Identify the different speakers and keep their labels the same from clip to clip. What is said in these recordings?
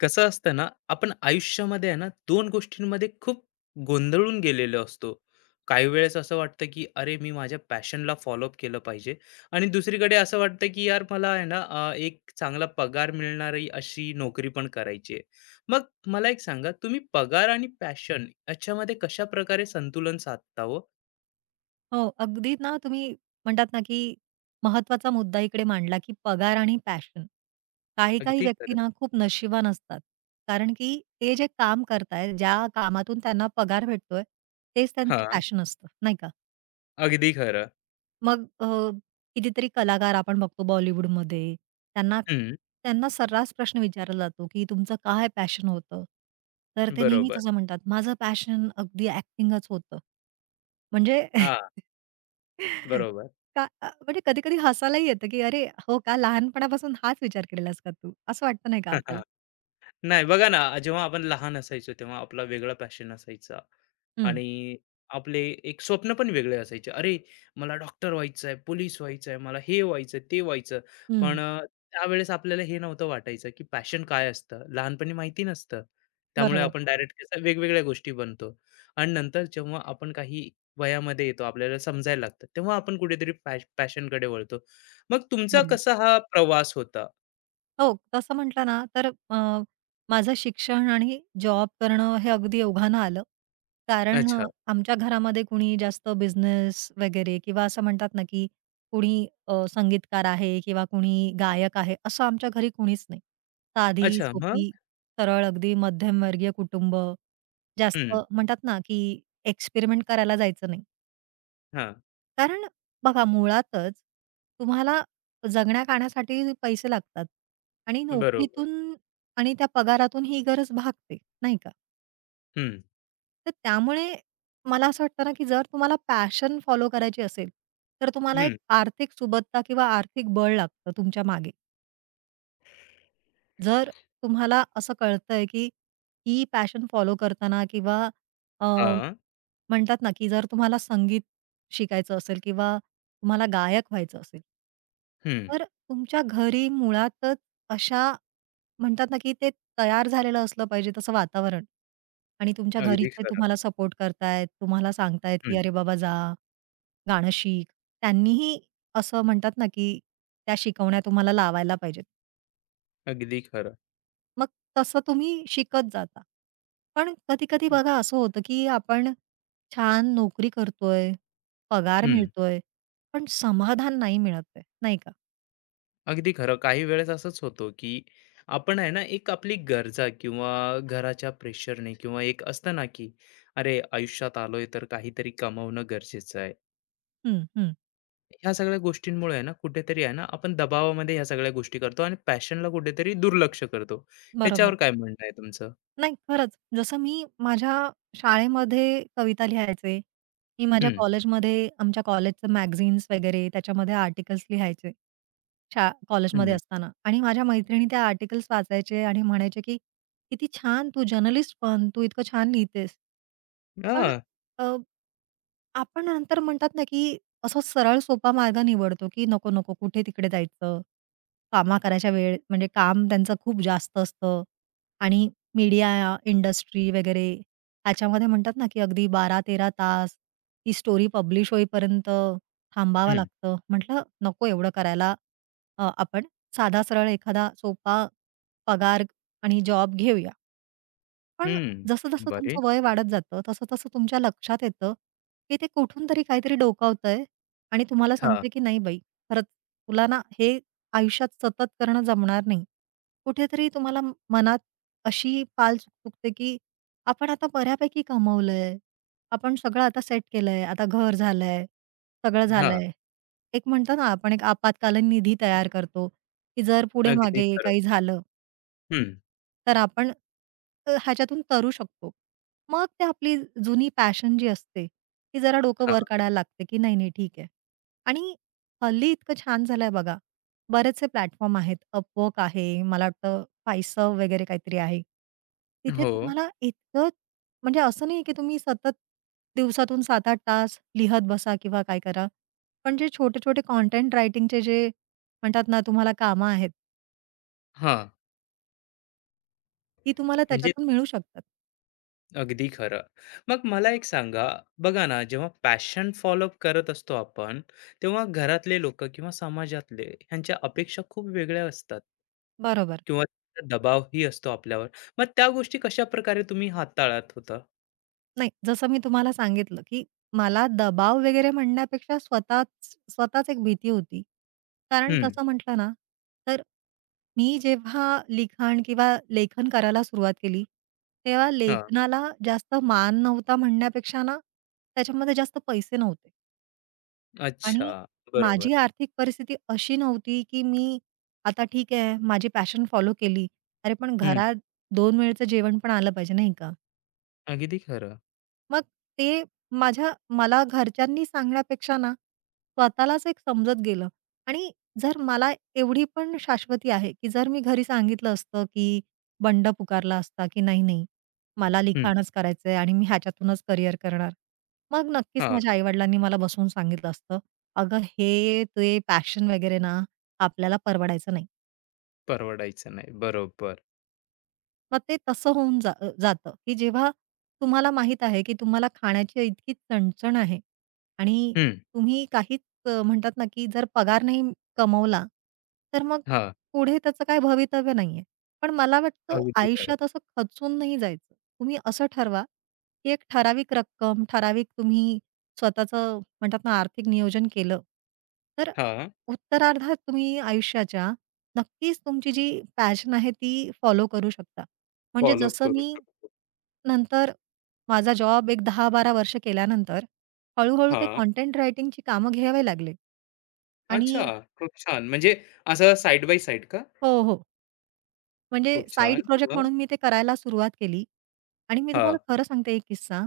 Speaker 1: कसं असतं ना? आपण आयुष्यामध्ये आहे ना दोन गोष्टींमध्ये खूप गोंधळून गेलेलो असतो. काही वेळेस असं वाटतं की अरे, मी माझ्या पॅशनला फॉलोअप केलं पाहिजे. आणि दुसरीकडे असं वाटतं की यार, मला आहे ना एक चांगला पगार मिळणारी अशी नोकरी पण करायची आहे. मग मला एक सांगा, तुम्ही पगार आणि पॅशन याच्यामध्ये कशा प्रकारे संतुलन साधता हो?
Speaker 2: हो, अगदी ना तुम्ही म्हणतात ना, की महत्वाचा मुद्दा इकडे मांडला, की पगार आणि पॅशन. काही-काही
Speaker 1: अगदी
Speaker 2: व्यक्ती
Speaker 1: खरं.
Speaker 2: ना खूप नशिबवान असतात. कारण की ते जे काम करतायत, ज्या कामातून त्यांना पगार भेटतोय, तेच त्यांचं
Speaker 1: हा,
Speaker 2: पॅशन असतं, नाही का?
Speaker 1: अगदी खरं.
Speaker 2: मग कितीतरी कलाकार आपण बघतो बॉलिवूडमध्ये. त्यांना
Speaker 1: हम्म.
Speaker 2: त्यांना सर्रास प्रश्न विचारला जातो, की तुमचं काय पॅशन होतं? तर ते नेहमीच
Speaker 1: बरोबर.
Speaker 2: असं म्हणतात, "माझं पॅशन अगदी ॲक्टिंगच होतं." म्हणजे
Speaker 1: हा, बरोबर.
Speaker 2: का म्हणजे कधी-कधी हसायलाही येतं, की "अरे, हो का? लहानपणापासून हाच विचार केलेलास का तू?" असं वाटतं नाही का आपल्याला?
Speaker 1: नाही बघा ना, जेव्हा आपण लहान असायचो तेव्हा आपला वेगळा पॅशन असायचा.
Speaker 2: हं,
Speaker 1: आणि आपले एक स्वप्न पण वेगळे असायचे. अरे, मला डॉक्टर व्हायचं आहे, पोलीस व्हायचं आहे, मला हे व्हायचं ते व्हायचं.
Speaker 2: हं.
Speaker 1: पण त्यावेळेस आपल्याला हे नव्हतं वाटायचं, की पॅशन काय असतं? लहानपणी माहिती नसतं. त्यामुळे
Speaker 2: बरोबर,
Speaker 1: आपण डायरेक्ट कसं वेगवेगळ्या गोष्टी बनतो. आणि नंतर जेव्हा आपण काही वयामध्ये येतो, आपल्याला समजायला लागतं, तेव्हा आपण कुठेतरी पॅशनकडे वळतो. मग तुमचा
Speaker 2: बरोबर.
Speaker 1: कसा हा प्रवास होता?
Speaker 2: हो, तसं म्हटलं ना, तर माझं शिक्षण आणि जॉब करणं हे अगदी ओघानं आलं. कारण
Speaker 1: अच्छा.
Speaker 2: आमच्या घरामध्ये कुणी जास्त बिझनेस वगैरे किंवा असं म्हणतात ना, की कुणी संगीतकार आहे किंवा कुणी गायक आहे, असं आमच्या घरी कुणीच नाही. साधी,
Speaker 1: अच्छा. मग?
Speaker 2: सोपी, सरळ अगदी मध्यमवर्गीय कुटुंब. जास्त
Speaker 1: हं.
Speaker 2: म्हणतात ना, की एक्सपेरिमेंट करायला जायचं नाही.
Speaker 1: हां.
Speaker 2: कारण बघा मुळातच तुम्हाला जगण्या-खाण्यासाठी पैसे लागतात आणि
Speaker 1: बरोबर.
Speaker 2: नोकरीतून आणि त्या पगारातून ही गरज भागते, नाही का?
Speaker 1: हं,
Speaker 2: तर त्यामुळे मला असं वाटतं ना, की जर तुम्हाला पॅशन फॉलो करायची असेल, तर तुम्हाला एक
Speaker 1: हं.
Speaker 2: आर्थिक सुबत्ता किंवा आर्थिक बळ लागतं तुमच्या मागे. जर तुम्हाला असं कळतंय, की ही पॅशन फॉलो करताना किंवा
Speaker 1: हां.
Speaker 2: म्हणतात ना, की जर तुम्हाला संगीत शिकायचं असेल किंवा तुम्हाला गायक व्हायचं असेल
Speaker 1: हं.
Speaker 2: तर तुमच्या घरी मुळातच अशा म्हणतात ना, की ते तयार झालेलं असलं पाहिजे तसं वातावरण आणि तुमच्या
Speaker 1: अगदी
Speaker 2: घरीचे
Speaker 1: खरं.
Speaker 2: तुम्हाला सपोर्ट करतायत, तुम्हाला सांगतायत, की
Speaker 1: हं.
Speaker 2: "अरे बाबा जा, गाणं शिक." त्यांनीही असं म्हणतात ना, की त्या शिकवण्या तुम्हाला लावायला पाहिजेत.
Speaker 1: अगदी खरं.
Speaker 2: मग तसं तुम्ही शिकत जाता. पण कधी-कधी बघा असं होतं, की आपण छान नोकरी करतोय, पगार
Speaker 1: हं.
Speaker 2: मिळतोय, पण समाधान नाही मिळत आहे, नाही का?
Speaker 1: अगदी खरं. काही वेळेस असंच होतो, की आपण आहे ना, एक आपली गरजा किंवा घराच्या प्रेशरने किंवा एक असतं ना, की अरे, आयुष्यात आलोय तर काहीतरी कमवणं गरजेचं आहे.
Speaker 2: हं, हं.
Speaker 1: ह्या सगळ्या गोष्टींमुळे आहे ना, कुठेतरी आहे ना, आपण दबावामध्ये ह्या सगळ्या गोष्टी करतो आणि पॅशनला कुठेतरी दुर्लक्ष करतो. ह्याच्यावर
Speaker 2: बरोबर.
Speaker 1: काय म्हणणं आहे तुमचं?
Speaker 2: नाही, खरंच. जसं मी माझ्या शाळेमध्ये कविता लिहायचे, की माझ्या
Speaker 1: हं,
Speaker 2: कॉलेजमध्ये आमच्या कॉलेजचं मॅगझीन्स वगैरे त्याच्यामध्ये आर्टिकल्स लिहायचे. कॉलेजमध्ये
Speaker 1: हं.
Speaker 2: असताना आणि माझ्या मैत्रिणी त्या आर्टिकल्स वाचायचे आणि म्हणायचे, की "किती छान तू जर्नलिस्ट बन, तू इतकं छान लिहितेस." पण
Speaker 1: हां.
Speaker 2: अ, आपण नंतर म्हणतात ना, की असा सरळ सोपा मार्ग निवडतो, की नको, नको कुठे तिकडे जायचं. कामा करायच्या वेळ म्हणजे काम त्यांचं खूप जास्त असतं आणि मीडिया इंडस्ट्री वगैरे ह्याच्यामध्ये म्हणतात ना, की अगदी 12-13 तास ती स्टोरी पब्लिश होईपर्यंत थांबावं
Speaker 1: हं,
Speaker 2: लागतं. म्हटलं नको एवढं करायला. आपण साधा सरळ एखादा सोपा पगार आणि जॉब घेऊया. पण
Speaker 1: हं.
Speaker 2: जसं-जसं
Speaker 1: बरे.
Speaker 2: तुमचं वय वाढत जातं, तसं-तसं तुमच्या लक्षात येतं, की ते कुठून तरी काहीतरी डोकावतंय आणि तुम्हाला
Speaker 1: हां,
Speaker 2: सांगते की नाही बाई, खरंच तुला ना हे आयुष्यात सतत करणं जमणार नाही. कुठेतरी तुम्हाला मनात अशी पाल चुकचुकते की आपण आता बऱ्यापैकी कमवलंय, आपण सगळं आता सेट केलंय, आता घर झालंय, सगळं
Speaker 1: हां.
Speaker 2: झालंय. एक म्हणतो ना आपण एक आपत्कालीन निधी तयार करतो, की जर पुढे
Speaker 1: अगदी
Speaker 2: मागे
Speaker 1: खरं.
Speaker 2: काही झालं
Speaker 1: हं,
Speaker 2: तर आपण ह्याच्यातून तरू शकतो. मग ते आपली जुनी पॅशन जी असते, ती जरा डोकं
Speaker 1: हां,
Speaker 2: वर काढायला लागते, की नाही, नाही ठीक आहे. आणि हल्ली इतकं छान झालंय बघा. बरेचसे प्लॅटफॉर्म आहेत. Upwork आहे, मला वाटतं Fiserv वगैरे काहीतरी आहे. तिथे
Speaker 1: हो,
Speaker 2: तुम्हाला इतकं म्हणजे असं नाही, की तुम्ही सतत दिवसातून 7-8 तास लिहत बसा किंवा काय करा. पण जे छोटे-छोटे कंटेंट रायटिंगचे जे म्हणतात ना, तुम्हाला कामं आहेत,
Speaker 1: हा,
Speaker 2: ती तुम्हाला
Speaker 1: म्हणजे
Speaker 2: त्याच्यातून मिळू शकतात.
Speaker 1: अगदी खरं. मग मला एक सांगा, बघा ना, जेव्हा पॅशन फॉलोअप करत असतो आपण, तेव्हा घरातले लोकं किंवा समाजातले ह्यांच्या अपेक्षा खूप वेगळ्या असतात
Speaker 2: बरोबर.
Speaker 1: किंवा त्यांचा दबावही असतो आपल्यावर. मग त्या गोष्टी कशाप्रकारे तुम्ही हाताळत होता?
Speaker 2: नाही, जसं मी तुम्हाला सांगितलं, की मला दबाव वगैरे म्हणण्यापेक्षा स्वतःच स्वतःच एक भीती होती. कारण
Speaker 1: हं,
Speaker 2: तसं म्हटलं ना, तर मी जेव्हा लिखाण किंवा लेखन करायला सुरुवात केली, तेव्हा
Speaker 1: हां,
Speaker 2: लेखनाला जास्त मान नव्हता म्हणण्यापेक्षा ना, त्याच्यामध्ये जास्त पैसे नव्हते
Speaker 1: अच्छा,
Speaker 2: आणि
Speaker 1: बरोबर.
Speaker 2: माझी आर्थिक परिस्थिती अशी नव्हती, की मी आता ठीक आहे, माझी पॅशन फॉलो केली. अरे, पण
Speaker 1: हं,
Speaker 2: घरात 2 वेळचं जेवण पण आलं पाहिजे, नाही का?
Speaker 1: अगदी खरं.
Speaker 2: मग ते माझ्या मला घरच्यांनी सांगण्यापेक्षा ना, स्वतःलाच एक समजत गेलं आणि जर मला एवढी पण शाश्वती आहे, की जर मी घरी सांगितलं असतं, की बंड पुकारला असता, की "नाही, नाही, मला
Speaker 1: हं,
Speaker 2: लिखाणच करायचंय आणि मी ह्याच्यातूनच करिअर करणार." मग नक्कीच
Speaker 1: हां,
Speaker 2: माझ्या आई मला बसवून सांगितलं असतं, "अगं, हे ते पॅशन वगैरे ना, आपल्याला परवडायचं नाही."
Speaker 1: परवडायचं नाही. बरोबर.
Speaker 2: मग ते तसं होऊन जातं, की जेव्हा तुम्हाला माहीत आहे, की तुम्हाला खाण्याची इतकी चणचण आहे आणि
Speaker 1: हं,
Speaker 2: तुम्ही काहीच म्हणतात ना, की जर पगार नाही कमवला, तर मग
Speaker 1: हां,
Speaker 2: पुढे त्याचं काही भवितव्य नाहीये. पण मला वाटतं
Speaker 1: अगदी खरं.
Speaker 2: आयुष्यात असं खचून नाही जायचं. तुम्ही असं ठरवा, की एक ठराविक रक्कम, ठराविक तुम्ही स्वतःचं म्हणतात ना, आर्थिक नियोजन केलं, तर
Speaker 1: हां,
Speaker 2: उत्तरार्धात तुम्ही आयुष्याच्या नक्कीच तुमची जी पॅशन आहे ती फॉलो करू शकता. म्हणजे
Speaker 1: फॉलोअप
Speaker 2: जसं
Speaker 1: करू
Speaker 2: मी
Speaker 1: शकतो.
Speaker 2: नंतर माझा जॉब एक 10-12 वर्ष केल्यानंतर हळू-हळू ते
Speaker 1: हां.
Speaker 2: कंटेंट रायटिंगची कामं घ्यावे लागले.
Speaker 1: अच्छा!
Speaker 2: आणि
Speaker 1: खूप छान. म्हणजे असं साइड बाय साइड का?
Speaker 2: हो, हो. म्हणजे
Speaker 1: खूप
Speaker 2: साइड
Speaker 1: छान.
Speaker 2: प्रोजेक्ट
Speaker 1: मग?
Speaker 2: म्हणून मी ते करायला सुरुवात केली आणि मी तुम्हाला
Speaker 1: हां.
Speaker 2: खरं सांगते एक किस्सा.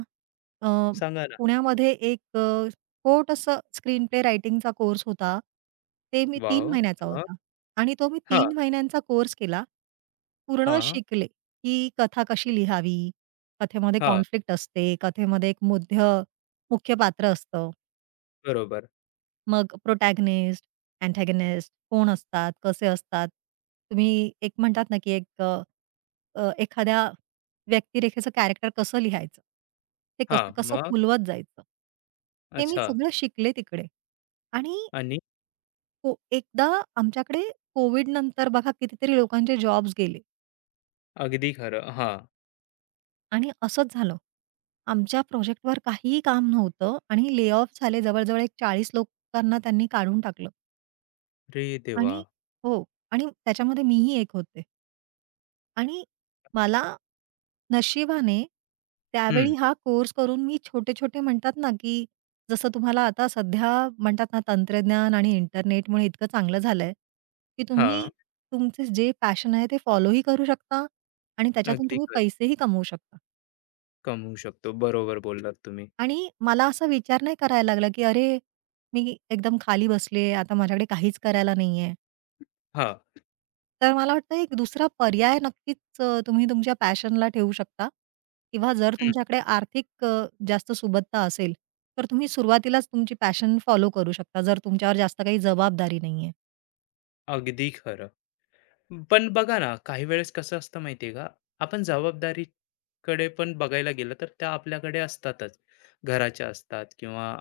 Speaker 2: अ,
Speaker 1: सांगा ना.
Speaker 2: पुण्यामध्ये एक छोटसं स्क्रीन प्ले रायटिंगचा कोर्स होता. ते मी तीन
Speaker 1: वॉव!
Speaker 2: महिन्याचा
Speaker 1: मग?
Speaker 2: होता आणि तो मी
Speaker 1: हां,
Speaker 2: 3 महिन्यांचा कोर्स केला. पूर्ण
Speaker 1: हां,
Speaker 2: शिकले, की कथा कशी लिहावी, कथेमध्ये
Speaker 1: हां.
Speaker 2: कॉन्फ्लिक्ट असते, कथेमध्ये एक मुख्य पात्र असतं.
Speaker 1: बरोबर.
Speaker 2: मग प्रोटॅगनिस्ट, अँटागनिस्ट कोण असतात, कसे असतात? तुम्ही एक म्हणतात ना, की एक अ, अ, एखाद्या व्यक्तिरेखेचं कॅरेक्टर कसं लिहायचं? ते
Speaker 1: हां,
Speaker 2: कसं-कसं
Speaker 1: मग?
Speaker 2: फुलवत जायचं? हे मी
Speaker 1: अच्छा.
Speaker 2: सगळं शिकले तिकडे आणि
Speaker 1: आणि
Speaker 2: एकदा आमच्याकडे कोविडनंतर बघा कितीतरी लोकांचे जॉब्स गेले
Speaker 1: अगदी खरं. हां.
Speaker 2: आणि असंच झालं. आमच्या प्रोजेक्टवर काहीही काम नव्हतं आणि ले ऑफ झाले जवळ एक 40 लोकांना त्यांनी काढून टाकलं.
Speaker 1: अरे देवा!
Speaker 2: आणि हो. आणि त्याच्यामध्ये मीही एक होते. आणि मला नशिबाने
Speaker 1: हं.
Speaker 2: त्यावेळी हा कोर्स करून मी छोटे-छोटे म्हणतात ना, की जसं तुम्हाला आता सध्या म्हणतात ना, तंत्रज्ञान आणि इंटरनेटमुळे इतकं चांगलं झालंय, की तुम्ही
Speaker 1: हां.
Speaker 2: तुमचे जे पॅशन आहे ते फॉलोही करू शकता आणि त्याच्यातून
Speaker 1: अगदी
Speaker 2: तुम्ही
Speaker 1: खरं.
Speaker 2: पैसेही कमवू शकता.
Speaker 1: कमवू शकतो. बरोबर बोललात तुम्ही.
Speaker 2: आणि मला असा विचार नाही करायला लागला, की अरे, मी एकदम खाली बसले, आता माझ्याकडे काहीच करायला नाहीये.
Speaker 1: हां.
Speaker 2: तर मला वाटतं एक दुसरा पर्याय नक्कीच तुम्ही तुमच्या पॅशनला ठेवू शकता किंवा जर
Speaker 1: हं.
Speaker 2: तुमच्याकडे आर्थिक जास्त सुबत्ता असेल, तर तुम्ही सुरुवातीलाच तुमची पॅशन फॉलो करू शकता, जर तुमच्यावर जास्त काही जबाबदारी नाहीये.
Speaker 1: अगदी खरं. पण बघा ना, काही वेळेस कसं असतं माहिती का? आपण जबाबदारीकडे पण बघायला गेलं तर त्या आपल्याकडे असतातच. घराच्या असतात किंवा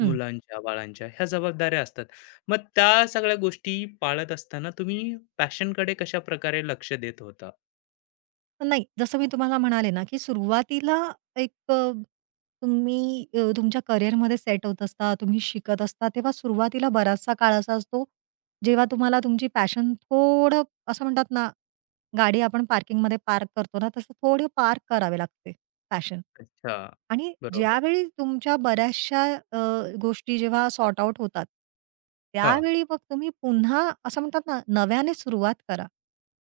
Speaker 2: हं.
Speaker 1: मुलांच्या, बाळांच्या ह्या जबाबदाऱ्या असतात. मग त्या सगळ्या गोष्टी पाळत असताना तुम्ही पॅशनकडे कशा प्रकारे लक्ष देत होता?
Speaker 2: पण नाही, जसं मी तुम्हाला म्हणाले ना, की सुरुवातीला एक तुम्ही तुमच्या करिअरमध्ये सेट होत असता, तुम्ही शिकत असता, तेव्हा सुरुवातीला बराचसा काळ असा असतो, जेव्हा तुम्हाला तुमची पॅशन थोडं असं म्हणतात ना गाडी आपण पार्किंगमध्ये पार्क करतो ना, तसं थोडी पार्क करावी लागते पॅशन
Speaker 1: अच्छा.
Speaker 2: आणि
Speaker 1: बरोबर.
Speaker 2: ज्यावेळी तुमच्या बऱ्याचशा अ, गोष्टी जेव्हा सॉर्ट आउट होतात,
Speaker 1: हां,
Speaker 2: त्यावेळी मग तुम्ही पुन्हा असं म्हणतात ना, नव्याने सुरुवात करा.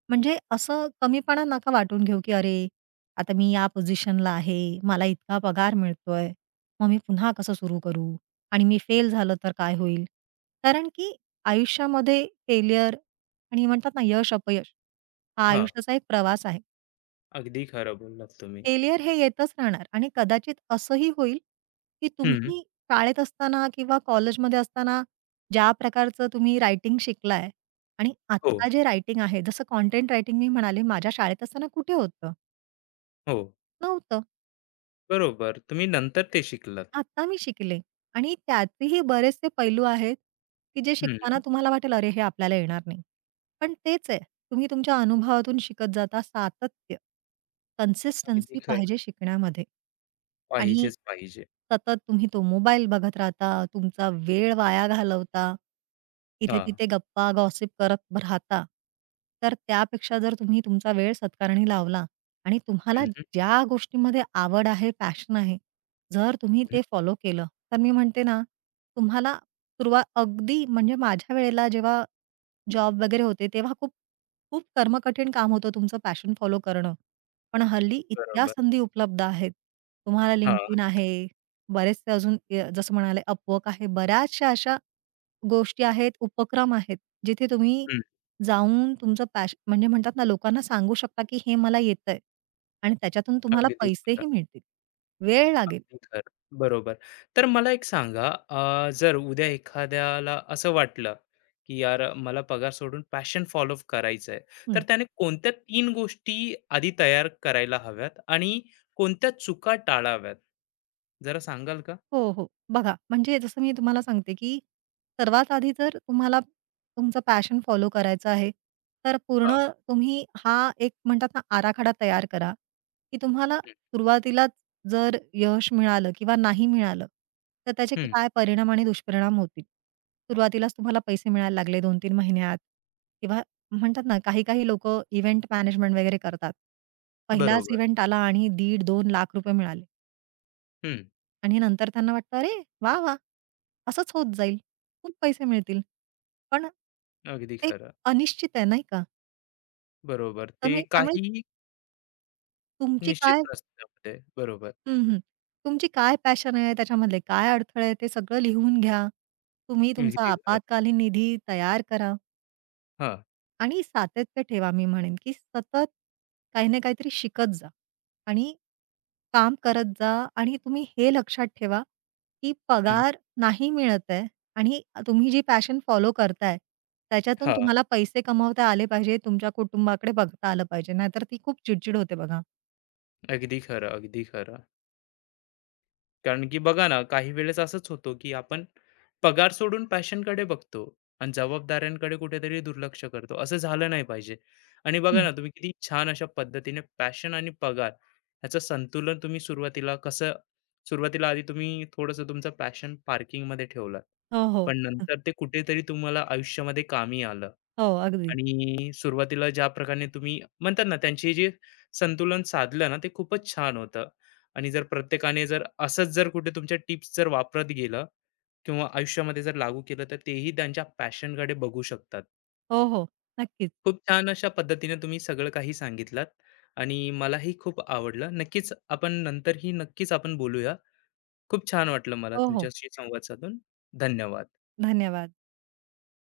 Speaker 2: म्हणजे असं कमीपणा नका वाटून घेऊ, की अरे, आता मी या पोझिशनला आहे, मला इतका पगार मिळतोय, मग मी पुन्हा कसं सुरू करू? आणि मी फेल झालं तर काय होईल? कारण की आयुष्यामध्ये फेल्युअर आणि म्हणतात ना, यश अपयश हा
Speaker 1: हां.
Speaker 2: आयुष्याचा एक प्रवास आहे.
Speaker 1: अगदी खरं बोललात तुम्ही.
Speaker 2: फेलियर हे येतच राहणार आणि कदाचित असंही होईल, की
Speaker 1: हं.
Speaker 2: तुम्ही शाळेत असताना किंवा कॉलेजमध्ये असताना ज्या प्रकारचं तुम्ही रायटिंग शिकलाय आणि
Speaker 1: हो,
Speaker 2: आत्ता जे रायटिंग आहे, जसं कंटेंट रायटिंग मी म्हणाले माझ्या शाळेत असताना कुठे होतं?
Speaker 1: हो.
Speaker 2: नव्हतं.
Speaker 1: बरोबर. तुम्ही नंतर ते शिकलात.
Speaker 2: आता मी शिकले आणि त्याचेही बरेचसे पैलू आहेत, की जे शिकताना
Speaker 1: हं.
Speaker 2: तुम्हाला वाटेल, "अरे, हे आपल्याला येणार नाही." पण तेच आहे, तुम्ही तुमच्या अनुभवातून शिकत जाता. सातत्य,
Speaker 1: अगदी
Speaker 2: कन्सिस्टन्सी
Speaker 1: खरं.
Speaker 2: पाहिजे शिकण्यामध्ये आणि
Speaker 1: पाहिजेच पाहिजे.
Speaker 2: सतत तुम्ही तो मोबाईल बघत राहता, तुमचा वेळ वाया घालवता,
Speaker 1: हां.
Speaker 2: इथे-तिथे गप्पा, गॉसिप करत राहता. तर त्यापेक्षा जर तुम्ही तुमचा वेळ सत्कारणी लावला आणि तुम्हाला
Speaker 1: हं, हं,
Speaker 2: ज्या गोष्टीमध्ये आवड आहे, पॅशन आहे जर तुम्ही ते फॉलो केलं, तर मी म्हणते ना, तुम्हाला सुरुवात अगदी म्हणजे माझ्या वेळेला जेव्हा जॉब वगैरे होते, तेव्हा खूप, खूप कर्मकठीण काम होतं तुमचं पॅशन फॉलो करणं. पण हल्ली इतक्या
Speaker 1: बरोबर.
Speaker 2: संधी उपलब्ध आहेत. तुम्हाला
Speaker 1: हां.
Speaker 2: LinkedIn आहे, बरेचसे अजून जसं म्हणाले Upwork आहे. बऱ्याचशा अशा गोष्टी आहेत, उपक्रम आहेत, जिथे तुम्ही
Speaker 1: हं.
Speaker 2: जाऊन तुमचं म्हणजे म्हणतात ना, लोकांना सांगू शकता, की हे मला येतंय आणि त्याच्यातून तुम्हाला
Speaker 1: अगदी खरं.
Speaker 2: पैसेही मिळतील. वेळ लागेल.
Speaker 1: अगदी खरं. बरोबर. तर मला एक सांगा, जर उद्या एखाद्याला असं वाटलं, की यार, मला पगार सोडून पॅशन फॉलो करायचंय, तर
Speaker 2: हं.
Speaker 1: त्याने कोणत्या 3 गोष्टी आधी तयार करायला हव्यात आणि कोणत्या चुका टाळाव्यात? जरा सांगाल का?
Speaker 2: हो, हो. बघा, म्हणजे जसं मी तुम्हाला सांगते, की सर्वात आधी जर तुम्हाला तुमचं पॅशन फॉलो करायचं आहे, तर पूर्ण
Speaker 1: हां.
Speaker 2: तुम्ही हा एक म्हणतात ना, आराखडा तयार करा, की तुम्हाला
Speaker 1: हं,
Speaker 2: सुरुवातीलाच जर यश मिळालं किंवा नाही मिळालं, तर त्याचे
Speaker 1: हं.
Speaker 2: काय परिणाम आणि दुष्परिणाम होतील. सुरुवातीलाच तुम्हाला पैसे मिळायला लागले 2-3 महिन्यात किंवा म्हणतात ना, काही-काही लोकं इव्हेंट मॅनेजमेंट वगैरे करतात. पहिलाच
Speaker 1: बरोबर.
Speaker 2: इव्हेंट आला आणि ₹1.5-2 लाख रुपये मिळाले.
Speaker 1: हं.
Speaker 2: आणि नंतर त्यांना वाटतं, "अरे वाह, वाह! असंच होत जाईल. खूप पैसे मिळतील." पण
Speaker 1: अगदी
Speaker 2: ते
Speaker 1: खरं.
Speaker 2: अनिश्चित आहे नाही का?
Speaker 1: बरोबर.
Speaker 2: तर
Speaker 1: ते
Speaker 2: मी त्यामुळे
Speaker 1: काही
Speaker 2: तुमची
Speaker 1: निश्चित
Speaker 2: काय
Speaker 1: नसतं त्यामध्ये. बरोबर.
Speaker 2: हं, हं. तुमची काय पॅशन आहे, त्याच्यामधले काय अडथळे आहेत, ते सगळं लिहून घ्या. तुम्ही तुमचा
Speaker 1: अगदी खरं.
Speaker 2: आपत्कालीन निधी तयार करा.
Speaker 1: हां.
Speaker 2: आणि सातत्य ठेवा मी म्हणेन, की सतत काही ना काहीतरी शिकत जा आणि काम करत जा आणि तुम्ही हे लक्षात ठेवा, की
Speaker 1: हं.
Speaker 2: पगार नाही मिळत आहे आणि तुम्ही जी पॅशन फॉलो करताय, त्याच्यातून
Speaker 1: हां.
Speaker 2: तुम्हाला पैसे कमावता आले पाहिजे, तुमच्या कुटुंबाकडे बघता आलं पाहिजे, नाहीतर ती खूप चिडचिड होते बघा.
Speaker 1: अगदी खरं, अगदी खरं. कारण की बघा ना, काही वेळेस असंच होतो, की आपण पगार सोडून पॅशनकडे बघतो आणि जबाबदाऱ्यांकडे कुठेतरी दुर्लक्ष करतो. असं झालं नाही पाहिजे. आणि बघा
Speaker 2: हं.
Speaker 1: ना, तुम्ही किती छान अशा पद्धतीने पॅशन आणि पगार ह्याचं संतुलन तुम्ही सुरुवातीला कसं, सुरुवातीला आधी तुम्ही थोडंसं तुमचं पॅशन पार्किंगमध्ये ठेवलात.
Speaker 2: हो, हो.
Speaker 1: पण नंतर ते कुठेतरी तुम्हाला आयुष्यामध्ये कामी आलं.
Speaker 2: हो, अगदी.
Speaker 1: आणि सुरुवातीला ज्या प्रकारे तुम्ही म्हणतात ना, त्यांची जे संतुलन साधलं ना, ते खूपच छान होतं. आणि जर प्रत्येकाने जर असंच जर कुठे तुमच्या टिप्स जर वापरत गेलं, किंवा आयुष्यामध्ये जर लागू केलं तर तेही त्यांच्या पॅशनकडे बघू शकतात.
Speaker 2: हो, हो. नक्कीच.
Speaker 1: खूप छान अशा पद्धतीने तुम्ही सगळं काही सांगितलात आणि मलाही खूप आवडलं. नक्कीच आपण नंतरही नक्कीच आपण बोलूया. खूप छान वाटलं मला
Speaker 2: हो, हो.
Speaker 1: तुमच्याशी संवाद साधून. धन्यवाद.
Speaker 2: धन्यवाद.